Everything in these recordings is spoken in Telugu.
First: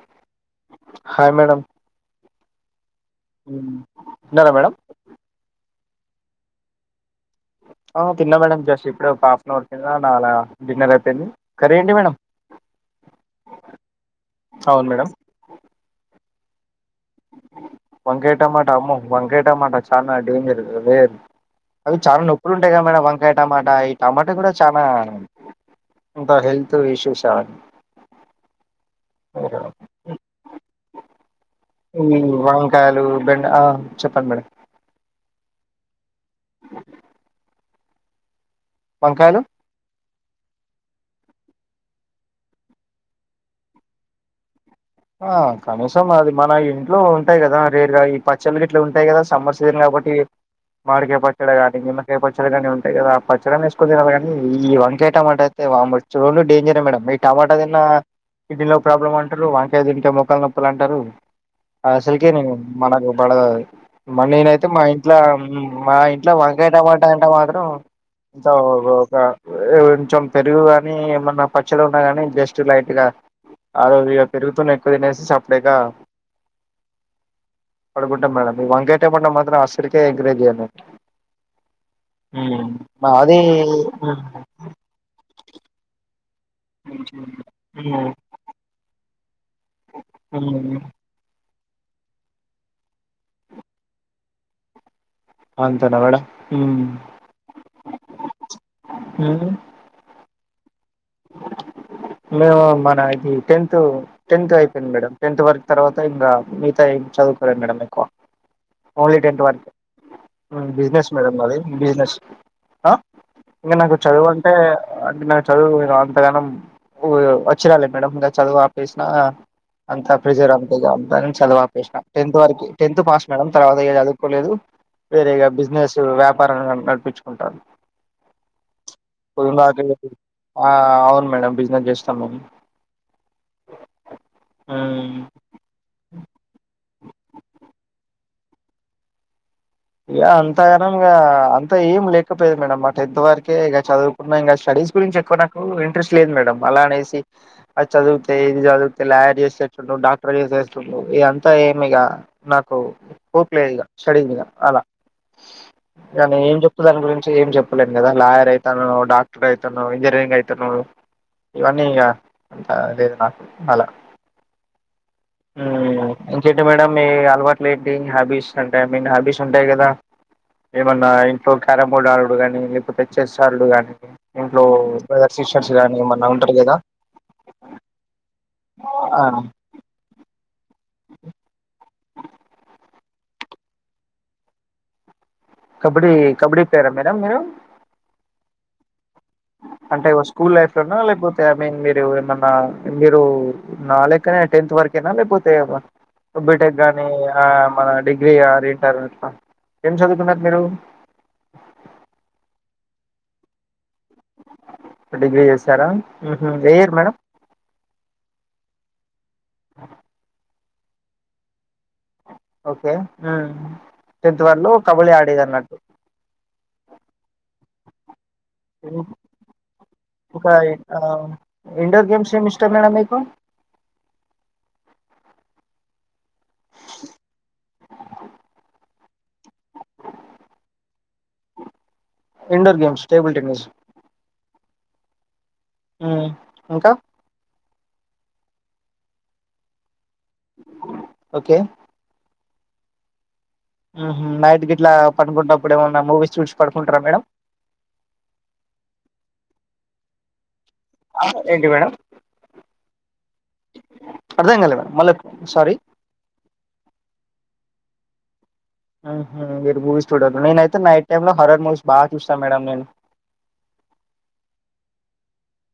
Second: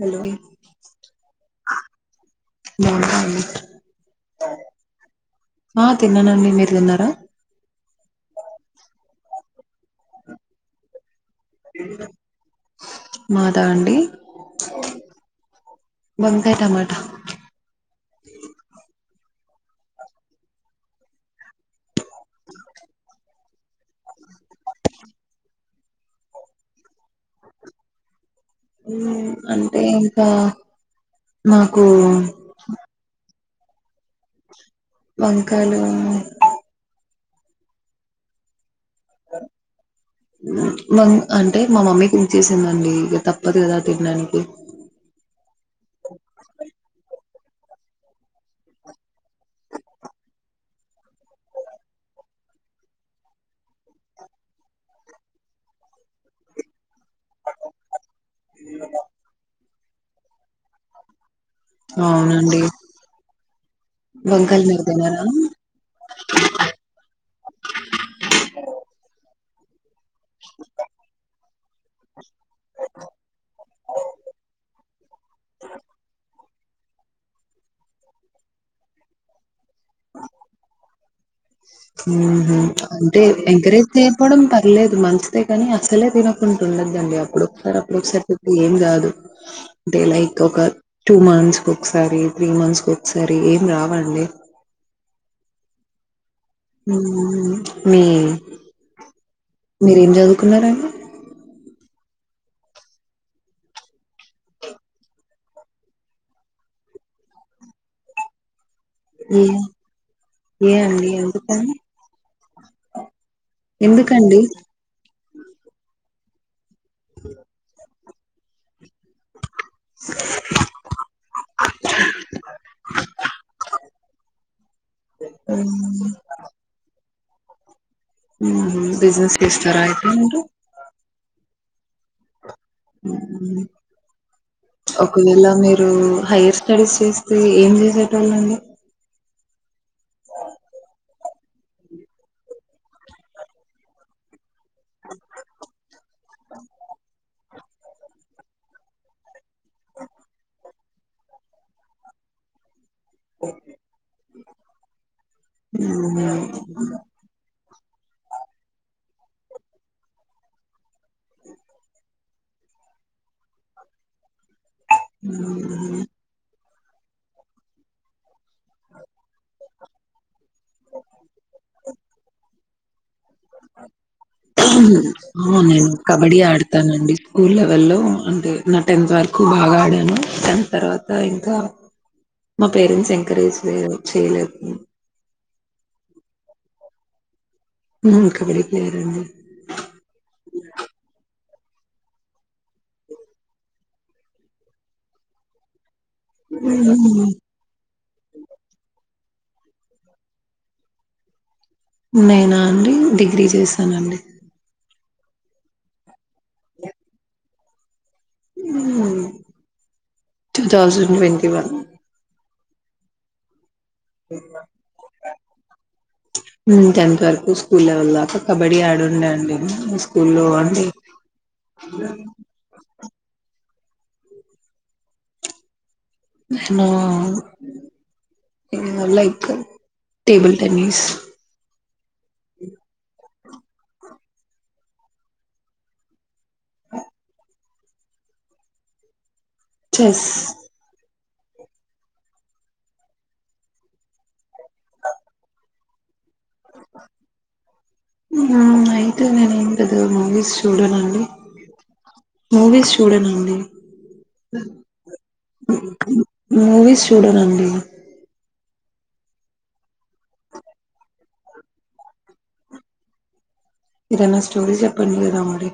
హలో బాగున్నా అండి తిన్నార మేడం ఆ తిన్నానండి మీరు తిన్నారా ఆ తిన్నా మేడంమ్ జస్ట్ ఇప్పుడు ఒక హాఫ్ అన్ అవర్ కింద నా డిన్నర్ అయిపోంది మాదా అండి అవును మేడం వంకాయ్ టమాటా వంకాయ టమాట అమ్మో వంకాయటమాట చాలా డేంజర్ రెర్ అవి చాలా నొప్పులు ఉంటాయి కద మేడం వంకాయ టమాటా ఈ టమాటా కూడా చాలా కొంత హెల్త్ ఇష్యూస్ ఊ అంటే ఇంకా మా వంకాయలు బెండ ఆ చెప్పండి మేడం వంకాలు టీ [inaudible] వంకాయలు వమ్ అంటే మా మమ్మీ కుక్ చేసిందండి ఇక తప్పదు కదా తినడానికి ఆ కనీసం అది మన ఇంట్లో ఉంటాయి కదా రేరు ఈ పచ్చళ్లు ఇట్లు ఉంటాయి కదా సమ్మర్ సీజన్ కాబట్టి మాడికాయ పచ్చడి కాని నిమ్మకాయ పచ్చడి కాని ఉంటాయి కదా ఆ పచ్చడిని వేసుకుని తిన కాగానీ ఈ వంకాయటమాటయితే వాల్లోచారే డేంజర్ మేడం మ టమాటా తిన్న కిడ్నీలో ప్రాబ్లమ్ అంటారు వంకాయ తింటే మోకాలు నొప్పులు అంటారు అసలుకే నేను అవునండి మనకు పడ మ వంకాయలు నేనైతే మా మీరు ఇంట్లో తినరా మా ఇంట్లో వా ఎైతే పంటా అంట మాత్రం ఇంత ఒక కొంచెం పెరుగు గాని ఏమన్నా పచ్చడి ఉన్నా గాని జస్ట్ లైట్ గా ఆ రోజు పెరుగుతోని ఎక్కువ తినేసి చప్పుడేక పడుగుంట మేడం ఈ వంకేట మండం మాత్రం అసలుకే ఎగ్ రైస్ జేసినం అంటే అది ఎంకరేజ్ చేయపోవడం పర్లేదు మంచిదే కాని అసలే తిన కుంటుండదండి అప్పుడు ఒకసారి అప్పుడు ఉమ్, ఒకసారి చెబితే ఏం కాదు అంటే లైక్ ఉమ్, ఒక టూ మంత్స్ కు ఒకసారి త్రీ మంత్స్కి ఒక్క సారి ఏం కాదండి అంతేనా మేడం ఉమ్, హామ్ మీ ఉమ్. మీరేం చదువుకున్నారండి య మేము మన ఇది టెన్త్ టెన్త్ అయిపోయింది మేడం టెన్త్ వరకు తర్వాత ఇంకా మిగతా చదువుకో మేడం మీకు ఓన్లీ ఏ టెన్త్ వర్క్ ఏ అండి బిజినెస్ మేడమ్ నాది ఎందుకని బిజినెస్ ఇంకా నాకు చదువు ఎందుకండి అంటే నాకు చదువు అంతగానం అ చ్చిరాలి మేడం ఇంకా చదువు ఆపేసిన అంతా ప్రిజర్వ్ అంతే అంతాని చదవాపేసిన టెన్త్ వరకు టెన్త్ పాస్ మేడమ్ తర్వాత చదువుకోలేదు వేరేగా బిజినెస్ వ్యాపార నడిపించుకుంటారు బిజినెస్ చేస్తారా అయితే మీరు ఆ అవును మేడంమ్ బిజినెస్ చేస్తాం మేము ఉ హ్మ్. ఒకవేళ మీరు హయర్ స్టడీస్ చేస్తే ఏం చేసేటోళ్ళండి ఇక అంతగానం ఇ అంత ఏం లేకపోయది మేడం ఆ టెన్త్ వరకే ఇక చదువుకున్నా ఇంకా స్టడీస్ గురించి ఎక్కువ నాకు ఇంట్రెస్ట్ లేదు మేడం అలా అనేసి అది చదివితే ఇది చదివితే లాయర్ చేసే చుండు డాక్టర్ చేసేసిండు ఇదంతా ఏమి లే నాకు హోప్ లేదు ఇంగ స్టడీ మీద అలా నేను ఏం చెప్పినా నువ్వు ఏం చేయవు చెప్పలేను కదా లాయర్ అవుతాను డాక్టర్ అవుతాను ఇంజనీరింగ్ అవుతాను ఇవన్నీ ఇంకా అంత లేదు నాకు అలా హుహుమ్ అంటే మేడం మీఅలవాటు లేదిగా హ్యాబీస్ అంటే ఐ మీన్ హ్యాబీస్ ఉంటాయి కదా ఏమన్నా ఇంట్లో క్యారెంబోర్డ్ ఆడుడు గాని లేకపోతే చెస్ ఆడుడు గాని ఇంట్లో బ్రదర్ సిస్టర్స్ నేను గాని ఏమన్నా కబడ్డీ ఉంటారు కదా ఆడతానండి స్కూల్ లెవెల్లో అంటే నా టెన్త్ వ ఆ రకు బాగా ఆడాను తర్వాత ఇంకా మా పేరెంట్స్ ఎంకరేజ్ చేయలేదు కబడ్డీ కబడ్డీ ప్లేయరా మేడం మీరు హ్మ్మ్ కబడ్డీ ప్లేయర్ అండి అంటే స్కూల్ లైఫ్ లోనా లేకపోతే మీన్ మీరు ఏమన్నా మీరు నా లెక్కనే టెన్త్ వరకు నా లేకపోతా బీటెక్ గాని మన డిగ్రీ అ ర ఇంటర్ట్ ఏం చదువుకున్నారు మీరు నేనా అండి డిగ్రీ చేశానండి డిగ్రీ చేసారా హుహుమ్ ఏ ఊరు మేడం హ్మ్మ్ గాజులమండ్యమ ఓకే ట్వంటీ వన్ లో కబడ్డీ ఆడేది అన్నట్టు టెన్త్ వరకు స్కూల్ లెవల్లో కబడ్డీ ఆడుండండి ఇంకా స్కూల్లోండి ఆ, ఇండోర్ గేమ్స్ ఏమిష్టమ్ మేడం మీకు? No like table tennis indoor games, table tennis um ఇంకా చెస్ ఓకే నైట్ గిట్లా పండుకుంటప్పుడేమన్నా మూవీస్ చూసి పడుకుంటారా మేడం ఉమ్ హు, అయితే నేనేమ్ పెద్దగా మూవీస్ చూడనండి, ఆ, ఏంటి మేడం మూవీస్ చూడనండి అర్థం కాలే మేడం మళ్ళీ సారీ మూవీస్ చూడనండి ఆహా [unintelligible] మూవీస్ చూడరు, నేనైతే నైట్ టైమ్ లో హరర్ మూవీస్ బాగా చూస్తాను మేడం నేను. ఏదన్నా స్టోరీ చెప్పండి గదా మరి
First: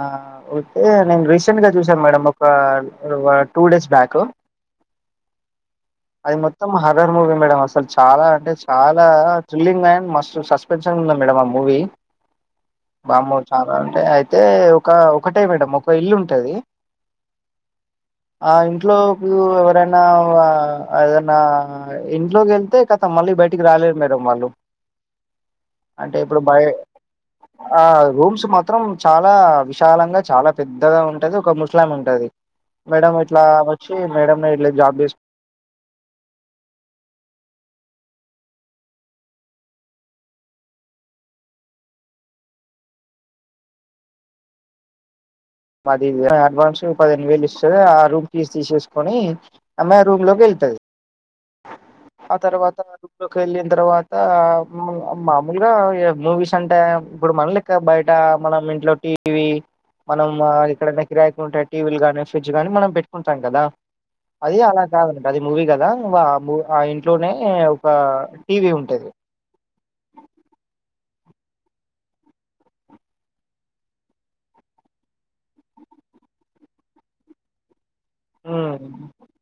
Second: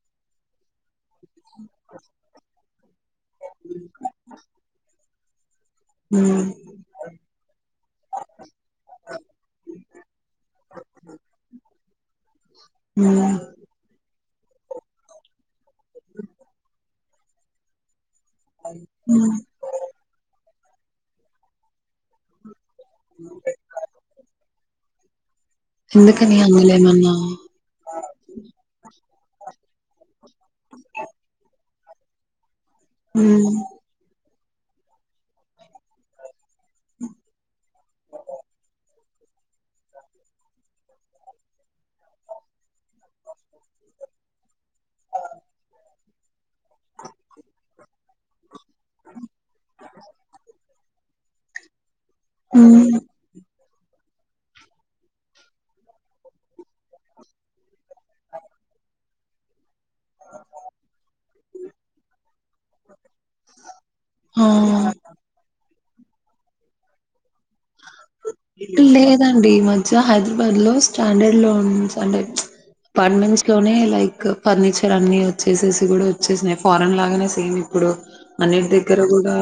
ఆ ఓకే, నేను రీసెంట్ గా చూసాను మేడం ఒకా అ వ టూ డేస్ బ్యాకు స అది మొత్తం హర్రర్ మూవీ మేడం అసలు చాలా అంటే చాలా థ్రిల్లింగ్ అండ్ మస్త్ సస్పెన్షన్ గున్ మేడమ్ ఆ మూవీ మ్మ్ వామ్మో చాలా అంటే తే ఒక ఒకటే మేడం ఒక ఇల్లు ఉంటది ఆ ఇంట్లోకి ఎవరైనా వా ఏదన్న ఇంట్లోకెళ్తే ఖతం మళ్ళీ బయటికి రాలేరు మేడమ్ వాళ్ళు అంటే ఎందుకని ఇప్పుడు బయ్ అందులో ఏమన్నా ఆ రూమ్స్ మాత్రం చాలా విశాలంగా, చాల పెద్దగా ఉంటది ఒక ముస్లామే ఉంటది మేడమ్ ఇట్లా మ్మ్ వచ్చి మేడమ్ ని గిట్ల జాబ్ చేస్ అదిగా డ్వాన్స్ పదిహేను వేలు ఇస్తుది, ఆ రూమ్ ఫీజ తీసేసుకొని అమ్మాయి రూమ్ లోకెళ్తది. ఆ తరువాత మ్మ్ రూంలోకెళ్ళిన్ తర్వాత మ్ మామూలుగా మూవీస్ అంటే ఇప్పుడు మనలెక్ క్క బయట మనం ఇంట్లో టీ వీ మనం ఎక్కడన్న కిరాయికుంటే టీ వీ లు గానీ ఫ్రిడ్జ్ గానీ మనం పెట్టుకుంటాం గదా ఆ అదీ అలా కాదనట్టు అది మూవీ కదా మూ ఆ ఇంట్లోనే ఒక టీవీ ఉంటది లేదండి ఈ మధ్య హైదరాబాద్ లో స్టాండర్డ్ లోన్స్ అంటే పార్ట్మెంట్స్ లోనే లైక్ ఫర్నిచర్ అన్ని వచ్చేసేసి గూడ వచ్చేసినాయి, ఫారెన్ లాగనే సేమ్ ఇప్పుడు. అన్నిటి ఉమ్ దగ్గర కూడా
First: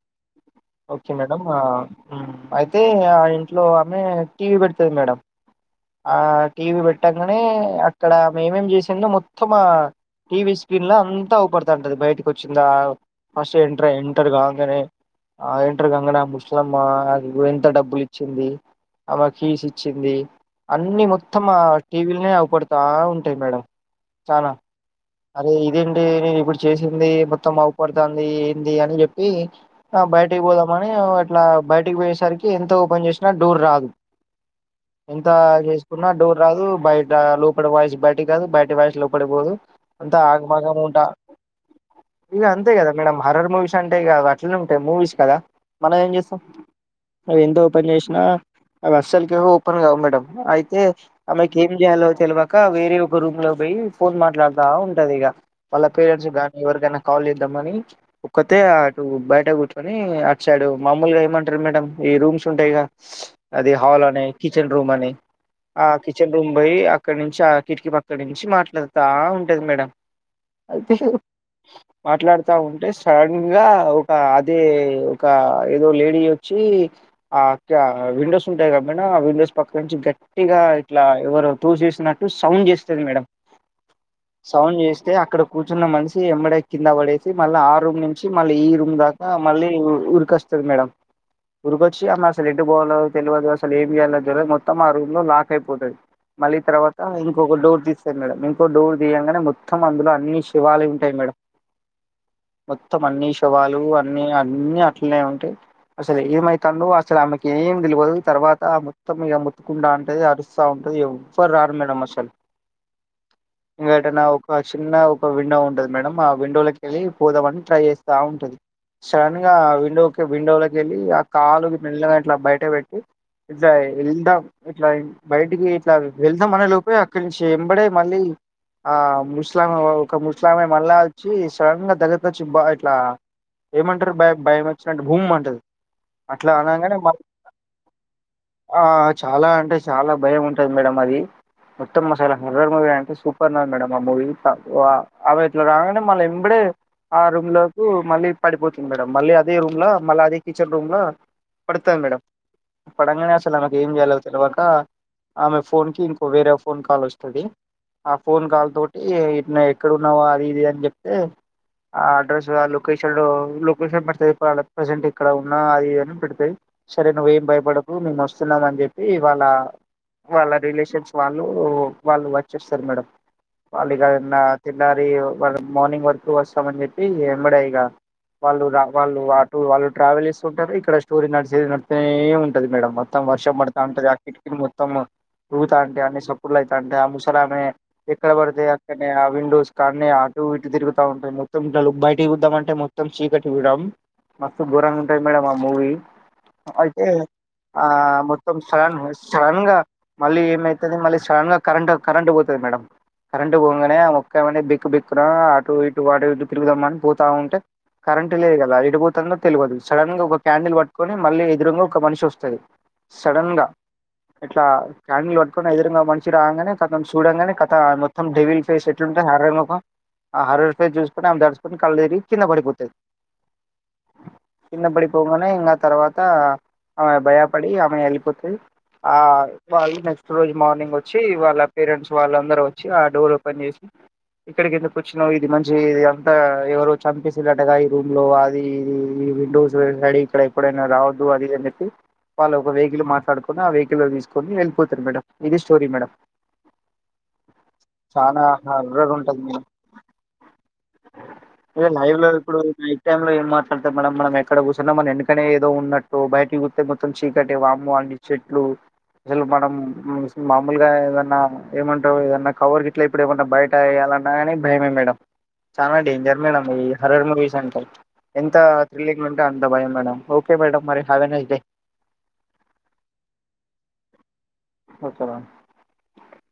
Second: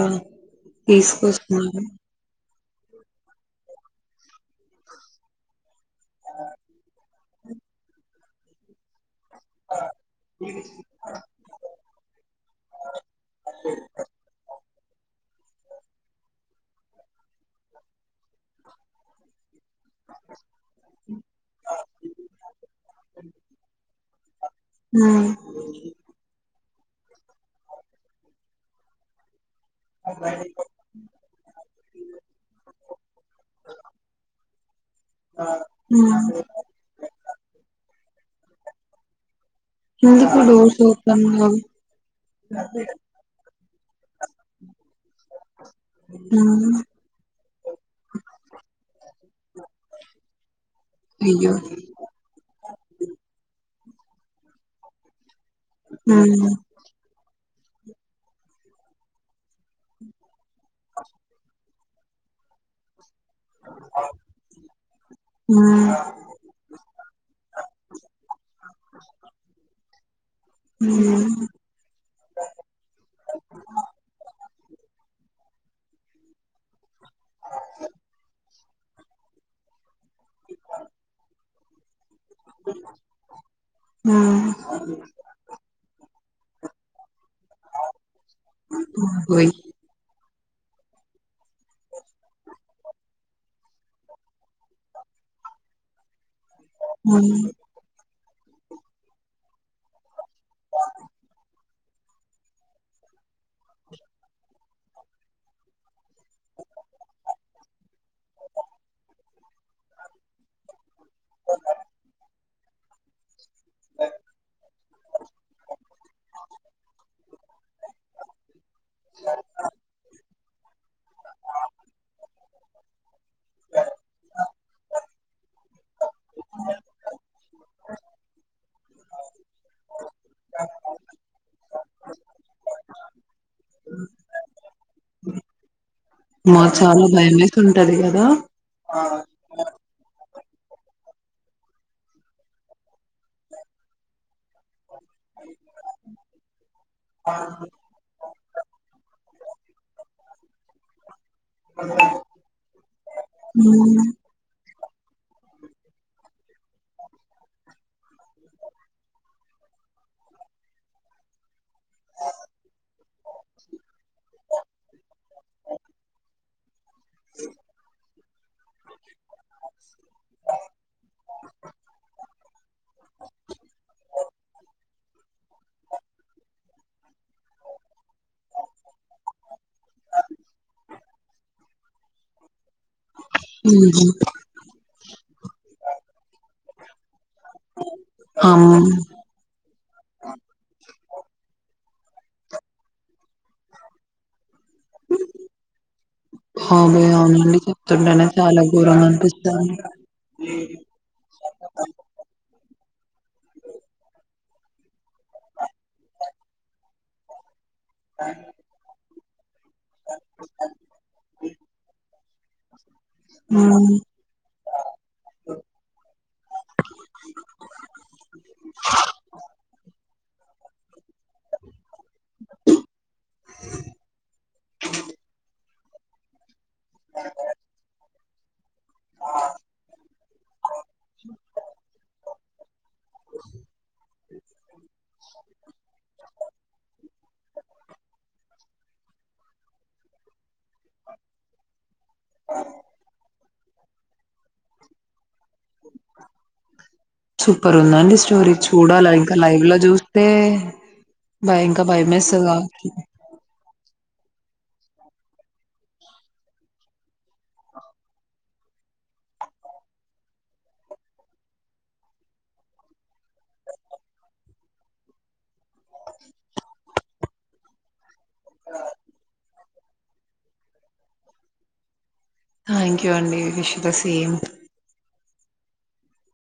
ఓకే మేడమ్ ఆ తీసుకొస్తున్నారు ఉమ్ అయితే ఆ ఇంట్లో ఆమె టీ వీ పెడతది మేడం ఆ టీ వీ పెట్టంగానే అక్కడామేమేం చేసిందో మొత్తం టీ వీ స్క్రీన్ ల అంతా అవుపడుతాంటది బయటికొచ్చిందా ఫస్ట్ ఎంటర్ ఎంటర్ కాగానే ఆ ఏంటర్ కాంగనే ఆ ముస్లమ్మ ఆమెకు ఎంత డబ్బులిచ్చింది ఆమె కీస్ ఇచ్చింది అన్ని మొత్తం ఆ టీ విల్నే అవుపడతా ఉంటయి మేడం చానా ఉమ్ అరే ఇదేంటి నేను ఇప్పుడు చేసింది మొత్తం అవుపడుతాంది ఏంది అని చెప్పి ఆమే బయటికి పోదాం అని అట్లా బయటికి పోయేసరికి ఎంతో పన్ జేష్నా డోర్ రాదు ఎంతా జేసుకున్నా డోర్ రాదు బయట లోపడ వాయిస్ బయటి రాదు, బయటి వాయిస్ లోపడ పోదు. అంత ఎందుకు డోర్స్ ఆగమాగము ఉంట ఓపెన్ కావు ఇగ అంతే కదా మేడం హర్రర్ మూవీస్ అంటేగా అట్లనే ఉంటయి మూవీస్ కదా మనం ఏంచేస్తం ఉమ్ అవీ ఎంత ఓపెన్ చేసినా అవి అస్సలుకి ఓపెన్ కావు మేడం అయితే అయ్యో ఆమెకి ఏం చేయాలో తెలువక వేరే ఒక రూమ్ లోకి పోయి ఫోన్ మాట్లాడతా ఉంటదిగా వాళ్ళ పేరెంట్స్ ఉమ్ గానీ ఎవరికైనా కాల్ చేద్ ద్ద మని ఒక్కతే అటు బయట కూర్చుకొనీ అట్ సైడు మాముల్గా ఏమంటార్ మేడం ఈ రూమ్స్ ఉంటయిగ అది హాల్ అని కిచెన్ రూమ్ అని. ఆ ఉమ్ కిచెన్ రూమ్ బోయ్ అక్కడి నించి ఆ కిటికి పక్కడినించి మాట్లాడతా ఉంటది మేడం. హ్మ్ మాట్లాడ్తా ఉంటే సడన్ గా ఒక అదే ఒక ఏదో లేడీ ఒచ్చి ఆ ఆ విండోస్ ఉంటయి కదా మేడం, విండోస్ పక్క నుంచి గట్ గట్టిగా ఇట్లా ఎవరో తోసేసినట్టు సౌండ్ చేస్తది మేడం ఉమ్ రౌన్ చేస్తే అక్కడ కూర్చున్న మనిషి వెంబడే కింద పడే చ్ మల్లా ఆ రూమ్ నుంచి మల్లి ఈ రూమ్ దాకా ఓయ్ మల్లి ఉరికొస్తది మేడం. ఉరుకొచ్చి ఆమె అసలు ఎటు పోవాలో తెలవదు అసలు ఏమి చేయలో తెలువదు మొత్తం ఆ రూమ్ లాక్ అయిపోతది. మళ్ళీ తర్వాత హ్మ్. ఇంకోక డోర్ తీస్తది మేడం ఇంకో డోర్ దిగంగానే మొత్తం అందులో అన్ని శవాలె ఉంటయి మేడం. మొత్తం అన్ని శవాలు అన్ని అన్ని అట్లనే ఉంటయి. అసలు ఏదిమైతాందో అసలు ఆమెకి ఏం తెలవదు. తర్వాత మొత్తం ఈగ మొత్తుకుంటావుంటది అరుస్తా వుంటది ఎవ్వరురారు మేడమ్ అసలు. ఇగ ఎటన్నా ఒక చిన్న ఒక విండో ఉంటది మేడం ఆ విండోలకల్లీ పోదం అని ట్రై చేస్తా వుంటది సడన్ గా విండోకే విండోలకెళ్ళి ఆ కాలు ని ఇట్ల మెల్లగా బయటపెట్టి ఇట్ల వెళ్దాం ఇట్లా బయటికి ఇట్లావెళ్దాం అనే లోపే అక్కడి నుంచి వెంబడే మల్లి ఆ ముసలిమా ఒక ముసలామా మళ్ళా వచ్చి సడన్ గా దగ్గర్కోచ్చి బా ఇట్లా ఏమంటరు బయ భయం వచ్చినప్పుడు భుమ్ అంటది. అట్లా మాకు అనంగానే చాలా భయమేసి ఉంటది కదా ఆ చాలా అంటే చాలా భయం ఉంటది మేడం అది మొత్తం మసాలా హరర్ మూవీ అనిపిస్తుంది సూపర్ ఉన్నది మేడమ్ ఆ మూవీ ప అవి ఇట్లరాంగానే మళ్ళీ ఎంబడే ఆ రూమ్ లోకి మళ్ళీ పడిపోతుంది మేడం మళ్ళీ అదే రూమ్ మల్లఅదే కిచన్ రూమ్ లా పడతది మేడం పడగానే అసలు ఆమెకు ఏం ఉమ్ చేయాలో తెలువక అమె ఫోన్ కి ఇంకో వేరే ఫోన్ కాల్ వస్తది ఆ ఫోన్ కాల్ తోటి ఇట్లనే ఎక్కడ ఉన్నావ్ అది ఇది అని చెప్తే ఆ అడ్రెస్ ఆ లోకేషన్ లో లొకేషన్ సే ప్రజెంట్ ఇక్కడ ఉన్నా అది ఇదని పెడతది సరే నువ్ ఏం భయపడకు ఉన్నాయి మేము వస్తున్నాం అని చెప్పి. ఇ వాళ్ళ వాళ్ళ రిలేషన్స్ వాళ్ళు వచ్చేస్ మేడమ్ వాళ్ళు ఇగ నా తిట్ గారి వాళ్ళ మార్నింగ్ వరకు వస్తామని చెప్పి వెంబడే ఇగ వాళ్ళు రా వాళ్ళు అటూ వాళ్ళు ట్రావెల్ చేస్తుకుంటారు ఇక్కడ స్టోరీ నడిచేది నడ్తనే వుంటది మేడం మొత్ మొత్తం వర్షం పడుతాంటది ఉమ్ ఆ కిటికీ మొత్తం ఊగుతాంటయి అన్ని సపుళ్ళులైతంటె ఆ ముసలా ఎక్కడ పడితే అమ్ అక్కడనే అ విండోస్ కాన్నే అటు ఇటు తిరుగుతాఉంటది మొత్తం ఇగ బయటకి చూద్దాం అంటే మొత్తం చీకటి మేడమ్ మస్తు ఘోరంగా వుంటది మేడం ఆ మూవీ. హామే అవునని హా మొత్తం సడన్ సడన్ గా మళ్ళీ ఏమెయితది మళ్ళీ సడన్ గా కరెంట్ కరెంట్ పోతది. తది మేడమ్ కరెంట్ పొంగనే మే ఒక్కమనే బిక్కు బిక్కున అటు ఇటు వాటు ఇటు తిరుగుదామని పోతా వుంటె కరెంట్ లేదు కదా ఏటుపోతందో తెలువదు సడన్ గా ఒక క్యాండిల్ పట్టుకొని మళ్లీ ఎదురుంగా ఒక మనిషి వస్త తది సడన్గా ఇట్ల క్యాండిల్ పట్టుకుని ఎదురుంగా మనిషి రాంగానే కతం స్ చూడంగానే కథ మొత్తం డెవిల్ ఫేస్ ఎట్లుంటది హర్రర్ మొఖం ఆ హర్రర్ ఫస్ చూస్ కొని అ దడ్స్కుని కళ్ళుదిరిగి కింద పడిపోతది కింద పడిపొంగనే ఇంగ ఆ తర్వాత ఆమె భయపడి ఆమె వెళ్ళిపోతది ఆ వాళ్ళు నెక్స్ట్ రోజు మార్నింగ్ వచ్చి వాళ్ళ పేరెంట్స్ వాళ్ళందరూ వచ్చి ఆ డోర్ ఓపెన్ చేసి ఇక్కడ కింద వచ్చిన్ ఇది మంచి ఇది అంతా ఎవరు చంపేసిళ్ళటుగా ఈ రూమ్ లో అది ఇ ఈ విండోస్ డి ఇక్కడ ఎప్పుడైనా రావద్దు అది అని చెప్పి వాళ్ళ ఒక వెహికల్ మాట్లాడుకుొని ఆ వెహికల్ లో తీసుకొని వెళ్ళిపోతారు మేడం ఇది స్టోరీ మేడం సూపర్ ఉందండి చానా స్టోరీ చూడాలా హర్రర్ ఇంకా లైవ్ లో చూస్తే భ ఇంకా అదే లైవ్ లో భయమేస్తది ఇప్పుడు కావచ్చు టై లో ఏం మాట్లాడుత మన మనం ఎక్కడ కూర్చున్నా మన వెనకనే ఏదో ఉన్నట్టు బయటికి గుస్తే మొత్తం చీకటి వామ్మో అన్ని చెట్లు అసలు మనం మామూలుగా ఏదన్నా ఏమంటారు ఏదన్నా కవర్ గ ఇట్లా ఇప్పుడు ఏమన్నా బయట వేయ్యాలన్నా అని భయమే మేడం చాలా డెంజర్ మేడం హర్రర్ మూవీస్ అంటె ఎంత థ్రిల్లింగ్ ఉంటే అంత భయం మేడం ఓకే మేడం మరి have nice day thank you అండి విష్ యూ ద సేమ్ స సర [unintelligible]